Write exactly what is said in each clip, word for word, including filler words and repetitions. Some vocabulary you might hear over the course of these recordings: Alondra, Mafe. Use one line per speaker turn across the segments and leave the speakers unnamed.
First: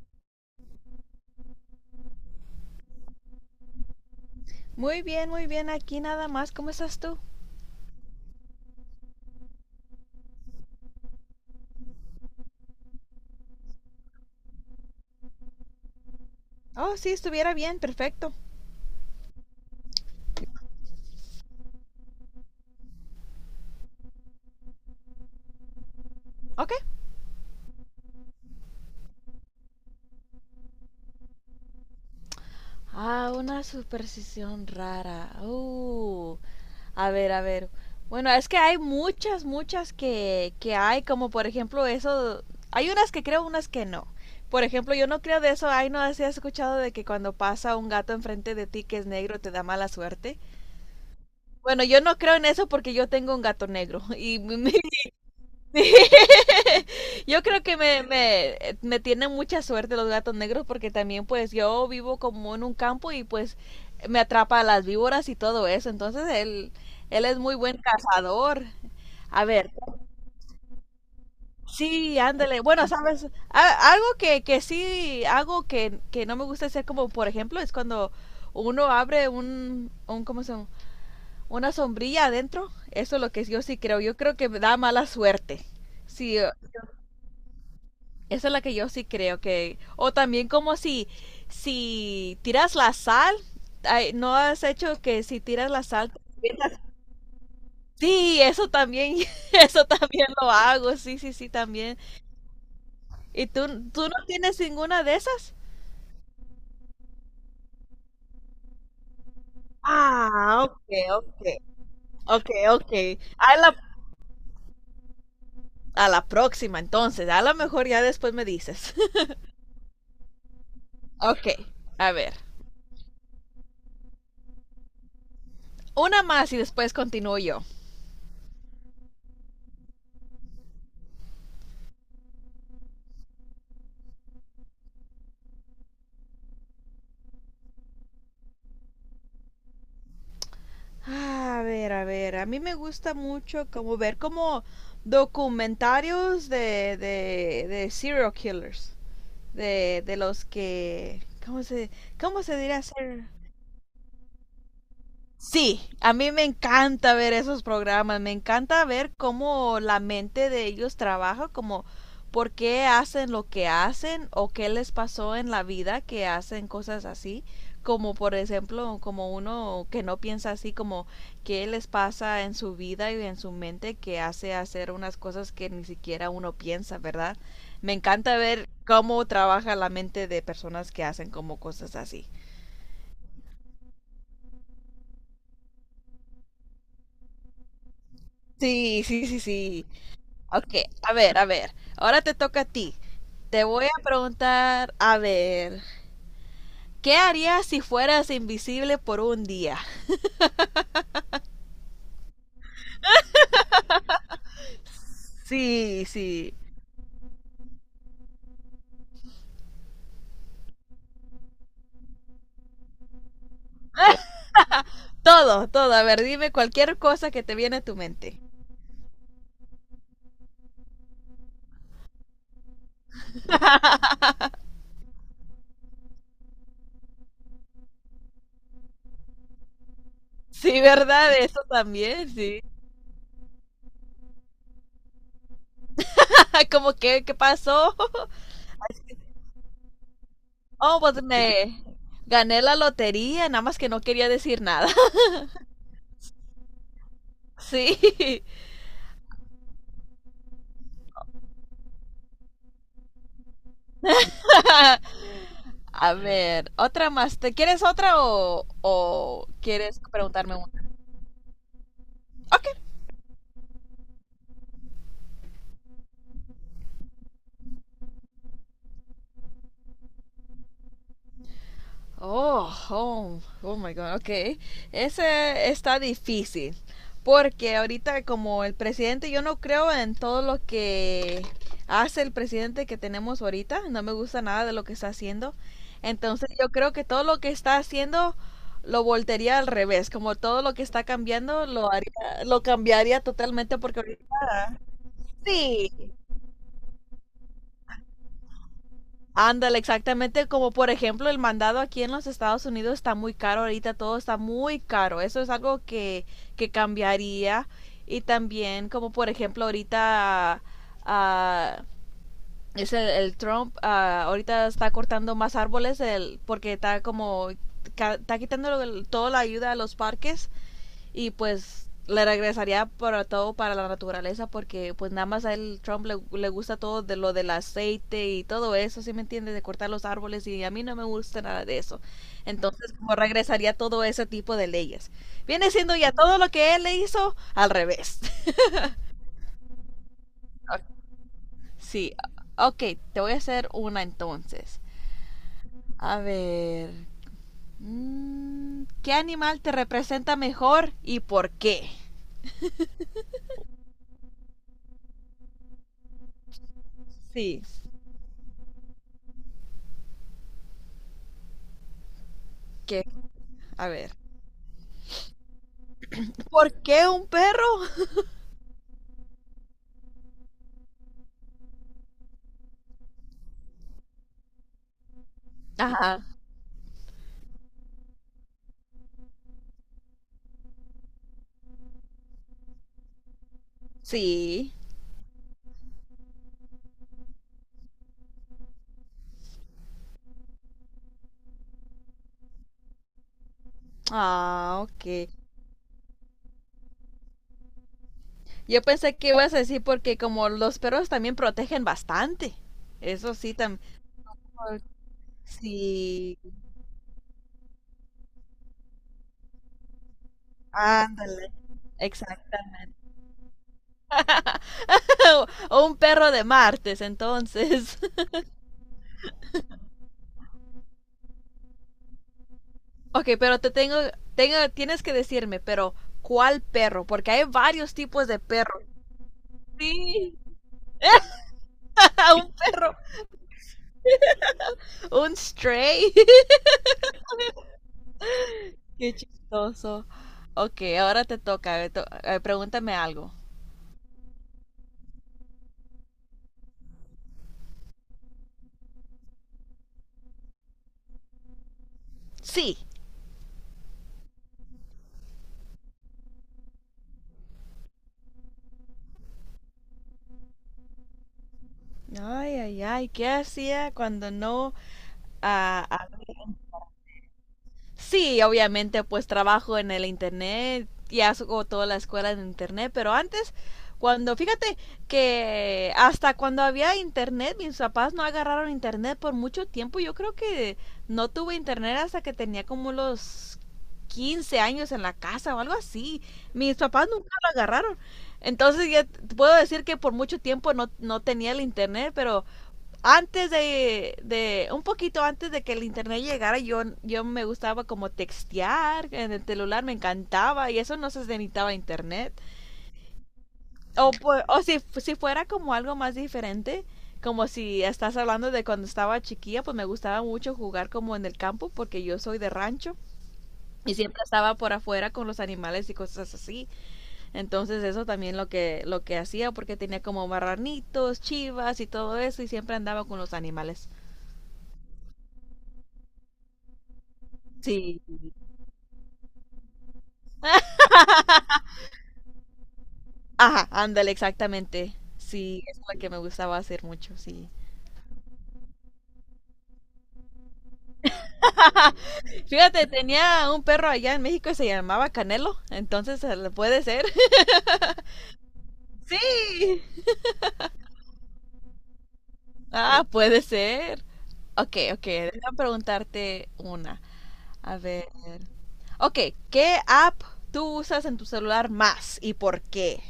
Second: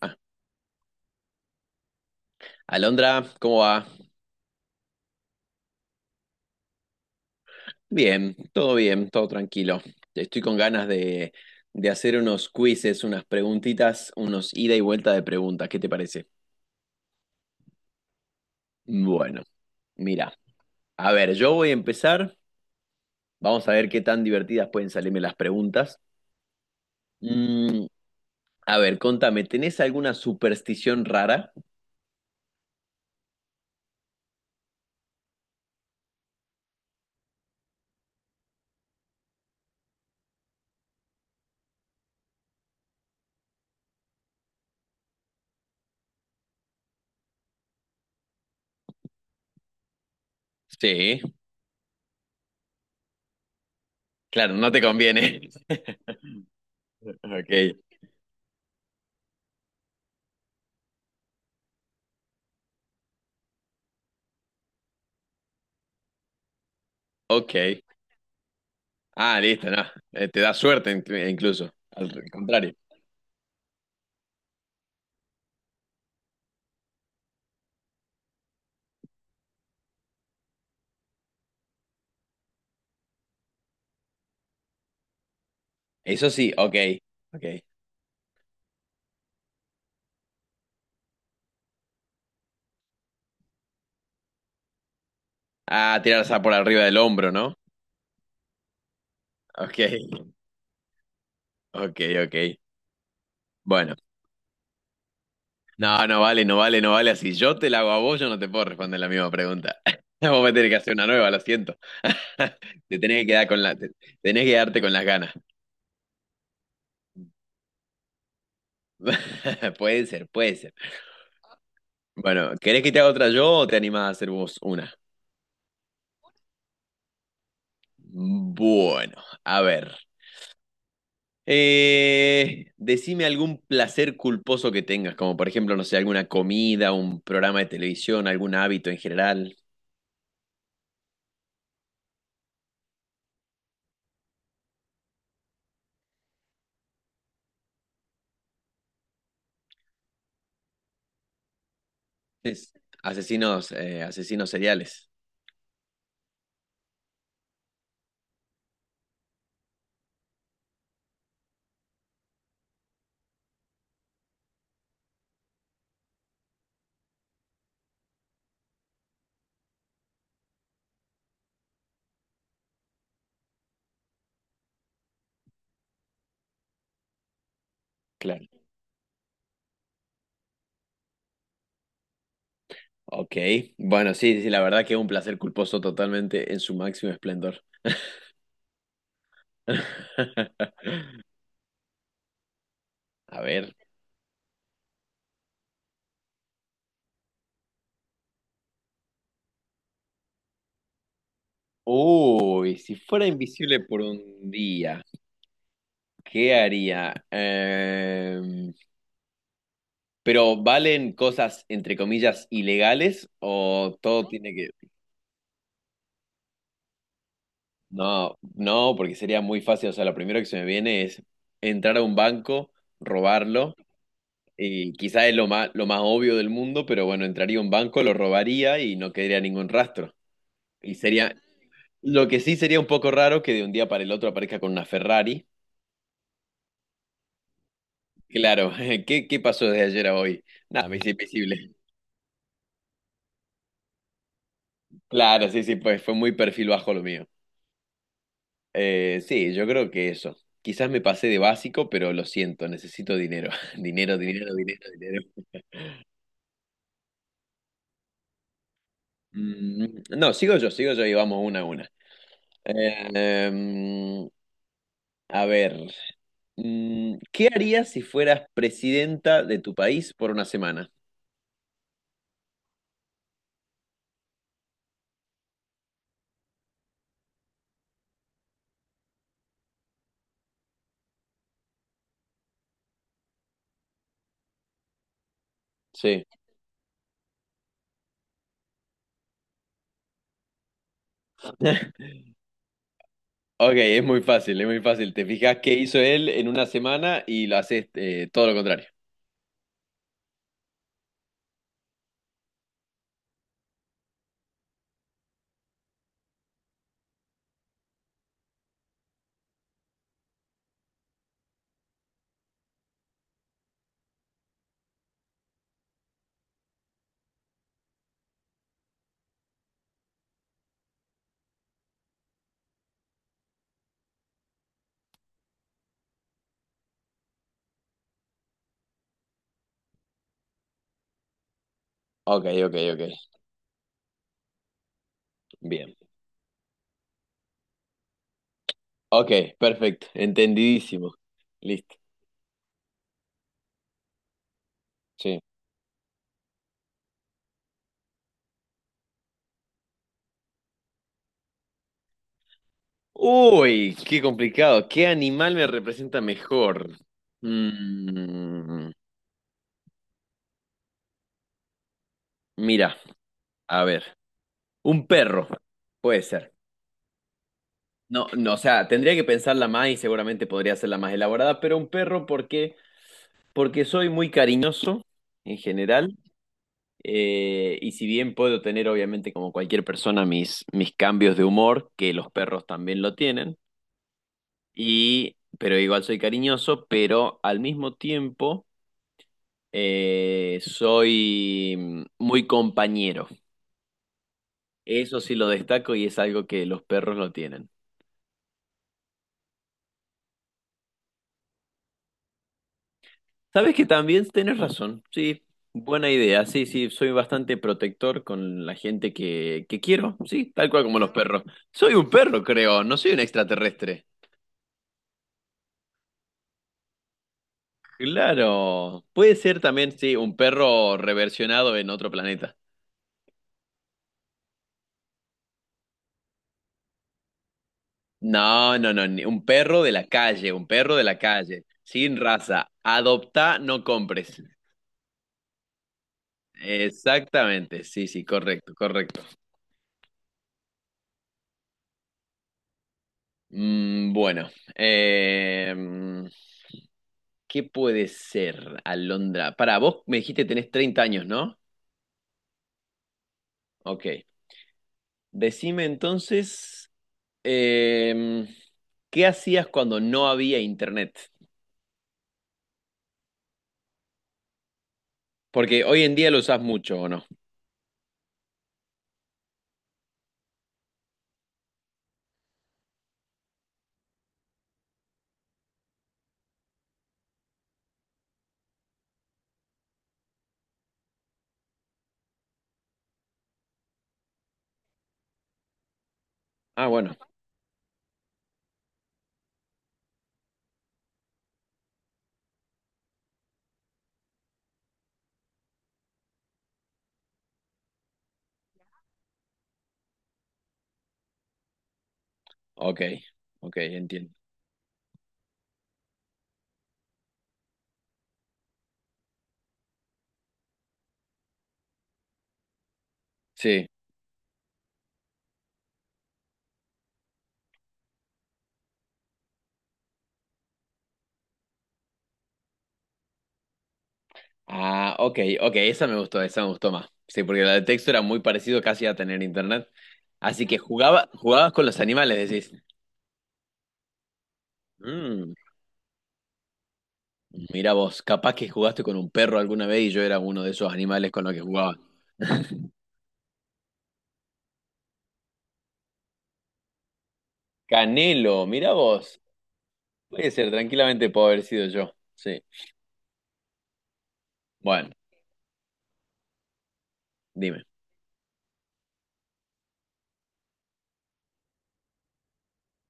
Ah, Alondra, ¿cómo va?
Muy bien, muy bien. Aquí nada más. ¿Cómo estás tú?
Bien, todo bien, todo tranquilo. Estoy con ganas de, de hacer unos quizzes, unas preguntitas, unos ida y vuelta de preguntas. ¿Qué te parece?
Oh, sí, estuviera bien. Perfecto.
Bueno, mira, a ver, yo voy a empezar. Vamos a ver qué tan divertidas pueden salirme las preguntas.
Ok.
Mm, a ver, contame, ¿tenés alguna superstición rara?
Ah, una superstición rara. Uh, a ver, a ver. Bueno, es que hay muchas, muchas que, que hay, como por ejemplo eso. Hay unas que creo, unas que no. Por ejemplo, yo no creo de eso. Ay, no, si has escuchado de que cuando pasa un gato enfrente de ti que es negro te da mala suerte.
Sí,
Bueno, yo no creo en eso porque yo tengo un gato negro y
claro, no
mi,
te conviene.
mi- yo creo
Ok,
que me, me, eh, me tienen mucha suerte los gatos negros porque también pues yo vivo como en un campo y pues me atrapa a las víboras y todo eso. Entonces él, él es muy buen
ok.
cazador.
Ah,
A
listo,
ver,
no. Eh, te da suerte inclu- incluso.
sí,
Al
ándale.
contrario.
Bueno, sabes, A- algo que, que sí hago que, que no me gusta hacer, como por ejemplo, es cuando uno abre un, un ¿cómo se llama? Una sombrilla adentro. Eso es lo que yo sí creo. Yo creo que me da mala suerte.
Eso
Sí,
sí, ok, ok.
esa es la que yo sí creo que... O también como si, si tiras la sal, ay, ¿no has hecho que si tiras la
Ah,
sal te
tirarse por
avientas?
arriba del hombro, ¿no?
Sí, eso también,
Ok,
eso también lo hago, sí, sí, sí, también.
ok, ok.
¿Y tú,
Bueno,
tú no tienes ninguna de esas?
no, no vale, no vale, no vale. Si yo te la hago a vos, yo no te puedo responder la misma pregunta. Vos me
Ah,
tenés que
ok,
hacer una nueva, lo
ok,
siento.
ok, ok.
Te tenés que quedar
A
con la,
la,
te- tenés que quedarte con las ganas.
a la próxima, entonces, a lo mejor ya después me dices.
Puede ser, puede ser.
Ok, a ver,
Bueno, ¿querés que te haga otra yo o te animás a hacer vos una?
una más y después continúo yo.
Bueno, a ver. Eh, decime algún placer culposo que tengas, como por ejemplo, no sé, alguna comida, un programa de televisión, algún hábito en general.
A ver, a ver, a mí me gusta mucho como ver como documentarios de, de, de serial killers, de, de los que, ¿cómo se, cómo se
Es-
diría ser?
Asesinos, eh, asesinos seriales.
Sí, a mí me encanta ver esos programas, me encanta ver cómo la mente de ellos trabaja, como por qué hacen lo que hacen o qué les pasó en la vida que hacen cosas así, como por ejemplo, como uno que no piensa así, como qué les pasa en su vida y en su mente que hace hacer unas cosas que ni siquiera uno piensa, ¿verdad? Me encanta
Claro.
ver cómo trabaja la mente de personas que hacen como cosas así.
Ok. Bueno, sí, sí, la verdad que es un placer culposo totalmente en su máximo esplendor.
Sí, sí, sí, sí. Ok, a ver, a ver. Ahora te toca a ti.
A
Te
ver.
voy a preguntar, a ver, ¿qué harías si fueras invisible por un día?
Uy, si fuera invisible por un día,
Sí,
¿qué
sí.
haría? Em, pero ¿valen cosas entre comillas ilegales o todo tiene que...
Todo, todo. A ver, dime cualquier cosa que te viene a tu
No,
mente.
no, porque sería muy fácil. O sea, lo primero que se me viene es entrar a un banco, robarlo, y quizás es lo más, lo más obvio del mundo, pero bueno, entraría a un banco, lo robaría y no quedaría ningún rastro.
Sí,
Y
¿verdad?
sería,
Eso
lo
también,
que sí
sí.
sería un poco raro que de un día para el otro aparezca con una Ferrari.
¿Cómo que, ¿qué pasó?
Claro, ¿qué, qué pasó desde ayer a hoy? Nada, me
Oh,
hice
pues
invisible.
me gané la lotería, nada más que no quería decir nada.
Claro, sí, sí, pues fue muy perfil bajo lo mío.
Sí.
Eh, sí, yo creo que eso. Quizás me pasé de básico, pero lo siento, necesito dinero. Dinero, dinero, dinero, dinero.
A ver, otra más. ¿Te quieres otra o, o quieres
Mm, No,
preguntarme
sigo yo,
una?
sigo yo y vamos una a una.
Ok.
Eh, mm, a ver, mm, ¿qué harías si fueras presidenta de tu país por una semana?
Oh, home. Oh my God. Ok. Ese está difícil. Porque ahorita, como el presidente, yo no creo en todo lo que hace el presidente que tenemos ahorita. No me gusta nada de lo que está haciendo.
Sí.
Entonces yo creo que todo lo que está haciendo lo voltearía al revés. Como todo lo que está cambiando lo haría, lo cambiaría
Ok,
totalmente porque
es muy fácil, es
ahorita
muy fácil. Te fijas qué
sí.
hizo él en una semana y lo haces eh, todo lo contrario.
Ándale, exactamente, como por ejemplo el mandado aquí en los Estados Unidos está muy caro ahorita, todo está muy caro. Eso es algo que, que cambiaría. Y también, como por ejemplo, ahorita ah, es el, el Trump, ah, ahorita está cortando más árboles el, porque está como ca- está quitando el- toda la ayuda a los parques, y pues le regresaría para todo, para la naturaleza, porque pues nada más a él Trump le, le gusta todo de lo del aceite y todo eso, ¿sí me entiendes? De cortar los árboles, y a mí no me gusta nada de eso.
Ok, ok,
Entonces como
ok.
regresaría todo ese tipo de leyes. Viene siendo
Bien.
ya todo lo que él le hizo al revés.
Ok, perfecto. Entendidísimo. Listo.
Sí, ok, te voy a hacer una entonces.
Sí.
A ver, mm, ¿qué animal te representa mejor y por qué?
Uy, qué complicado. ¿Qué animal me representa mejor?
Sí,
Mm. Mira,
que,
a
a
ver,
ver,
un perro, puede ser.
¿por qué un perro?
No, no, o sea, tendría que pensarla más y seguramente podría ser la más elaborada, pero un perro, porque, porque soy muy cariñoso en general,
Ajá,
eh, y si bien puedo tener, obviamente, como cualquier persona, mis, mis cambios de humor, que los perros también lo tienen,
sí.
y, pero igual soy cariñoso, pero al mismo tiempo eh, soy muy compañero.
Ah,
Eso
ok.
sí lo destaco y es algo que los perros no tienen.
Yo pensé que ibas a decir porque como los perros también protegen bastante. Eso sí,
Sabes
también.
que también tienes razón, sí, buena
Sí,
idea, sí, sí, soy bastante protector con la gente que, que quiero, sí, tal cual como los perros.
ándale.
Soy un perro,
Exacto.
creo, no soy un extraterrestre.
O un perro de martes, entonces.
Claro, puede ser también, sí, un perro reversionado en otro planeta.
Ok, pero te tengo, tengo, tienes que decirme, pero ¿cuál perro? Porque hay varios tipos de
No,
perros.
no, no, ni- un perro de la
Sí,
calle, un perro de la calle, sin
un
raza.
perro,
Adopta, no compres.
un stray.
Exactamente, sí, sí, correcto,
Qué
correcto.
chistoso. Ok, ahora te toca. eh, to- eh, pregúntame algo.
Mm, bueno, em, ¿qué puede ser Alondra? Para vos me dijiste tenés treinta años, ¿no?
Sí.
Ok. Decime entonces, em, ¿qué hacías cuando no había internet?
Ay, ay, ay, ¿qué hacía cuando no?
Porque
ah,
hoy
ah,
en día lo usás mucho, ¿o no?
sí, obviamente, pues trabajo en el internet y hago toda la escuela en internet, pero antes, cuando, fíjate que hasta cuando había internet, mis papás no agarraron internet por mucho tiempo. Yo creo que no tuve internet hasta que tenía como los quince años en la casa o algo así. Mis
Ah,
papás
bueno,
nunca lo agarraron. Entonces ya t- puedo decir que por mucho tiempo no, no tenía el internet, pero antes de, de, un poquito antes de que el internet llegara, yo, yo me gustaba como textear en el celular, me encantaba, y eso no se necesitaba internet.
ok, ok,
O,
entiendo.
pu- o si, si fuera como algo más diferente, como si estás hablando de cuando estaba chiquilla, pues me gustaba mucho jugar como en el campo porque yo soy de rancho
Sí.
y siempre estaba por afuera con los animales y cosas así. Entonces eso también lo que, lo que, hacía, porque tenía como marranitos, chivas y todo eso, y siempre andaba con los animales.
Ah, ok, ok, esa me gustó, esa me gustó más. Sí, porque la de
Sí.
texto era muy parecido casi a tener internet. Así que jugaba, jugabas con los animales, decís.
Ajá, ándale, exactamente.
Mm,
Sí, es la que me gustaba hacer mucho, sí.
Mira vos, capaz que jugaste con un perro alguna vez y yo era uno de esos animales con los que jugaba.
Fíjate, tenía un perro allá en México y se llamaba Canelo, entonces eh, puede ser.
Canelo, mira vos.
Sí.
Puede ser, tranquilamente puedo haber sido yo. Sí.
Ah, puede ser. Ok, ok,
Bueno,
déjame preguntarte una. A
dime.
ver. Ok, ¿qué app tú usas en tu celular más y por qué?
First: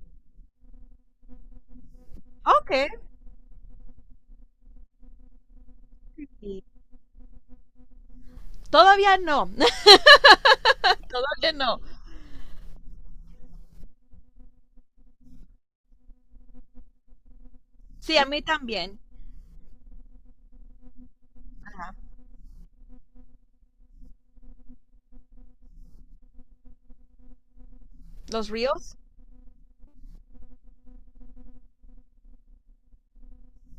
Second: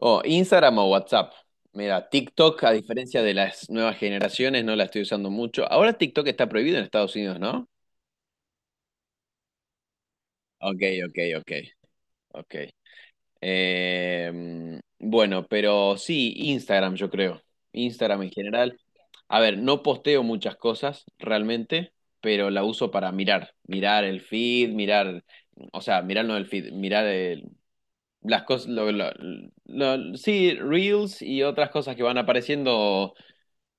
Oh, Instagram o WhatsApp. Mira, TikTok, a
Ok.
diferencia de las nuevas generaciones, no la estoy usando mucho. Ahora TikTok está
Y-
prohibido en Estados Unidos, ¿no?
Todavía no,
Ok, ok, ok,
todavía no.
ok. Eh, bueno, pero sí, Instagram, yo creo.
Sí,
Instagram
a
en
mí
general.
también.
A ver, no posteo muchas cosas realmente, pero la uso para mirar. Mirar el feed, mirar. O sea, mirar no el feed, mirar el- las
¿Los
cosas. Lo-
Reels?
lo- lo- sí, Reels y otras cosas que van apareciendo.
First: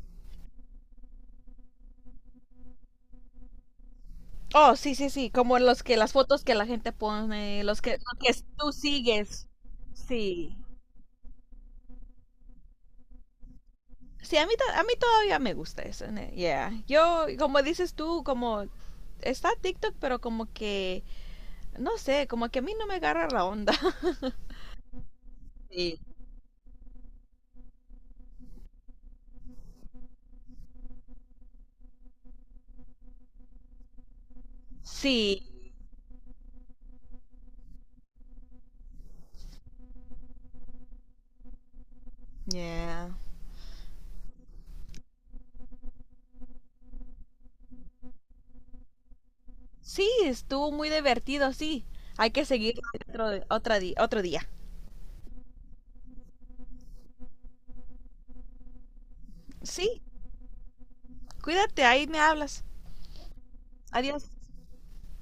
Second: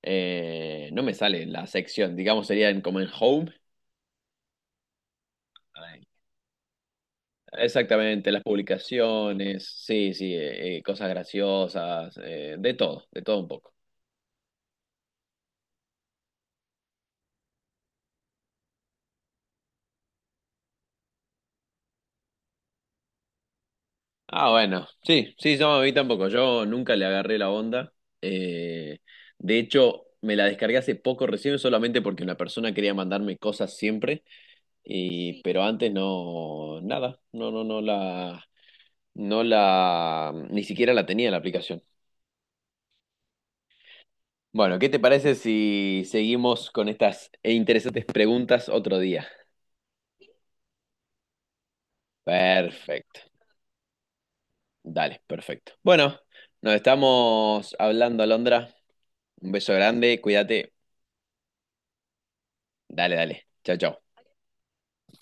eh, No me sale la sección, digamos, sería en- como en Home.
Oh, sí, sí, sí, como los que las fotos que la gente pone, los que,
Exactamente,
los
las
que tú sigues.
publicaciones, sí, sí,
Sí.
eh, eh, cosas graciosas, eh, de todo, de todo un poco.
Sí, a mí, to- a mí todavía me gusta eso. ne- Yeah. Yo, como dices tú, como está TikTok, pero como que, no sé, como que a mí no me agarra la onda.
Ah, bueno, sí, sí, no, a mí
Sí.
tampoco, yo nunca le agarré la onda. eh, de hecho, me la descargué hace poco recién solamente porque una persona quería mandarme cosas siempre,
Sí.
y, sí, pero antes no, nada, no, no, no la, no la, ni siquiera la tenía la aplicación.
Yeah.
Bueno, ¿qué te parece si seguimos con estas interesantes preguntas otro día?
Sí, estuvo muy divertido, sí. Hay que seguir
Perfecto.
otro, otra di- otro día.
Dale, perfecto. Bueno, nos estamos hablando, Alondra. Un beso
Sí,
grande, cuídate.
cuídate, ahí me hablas.
Dale, dale. Chao, chao.
Adiós.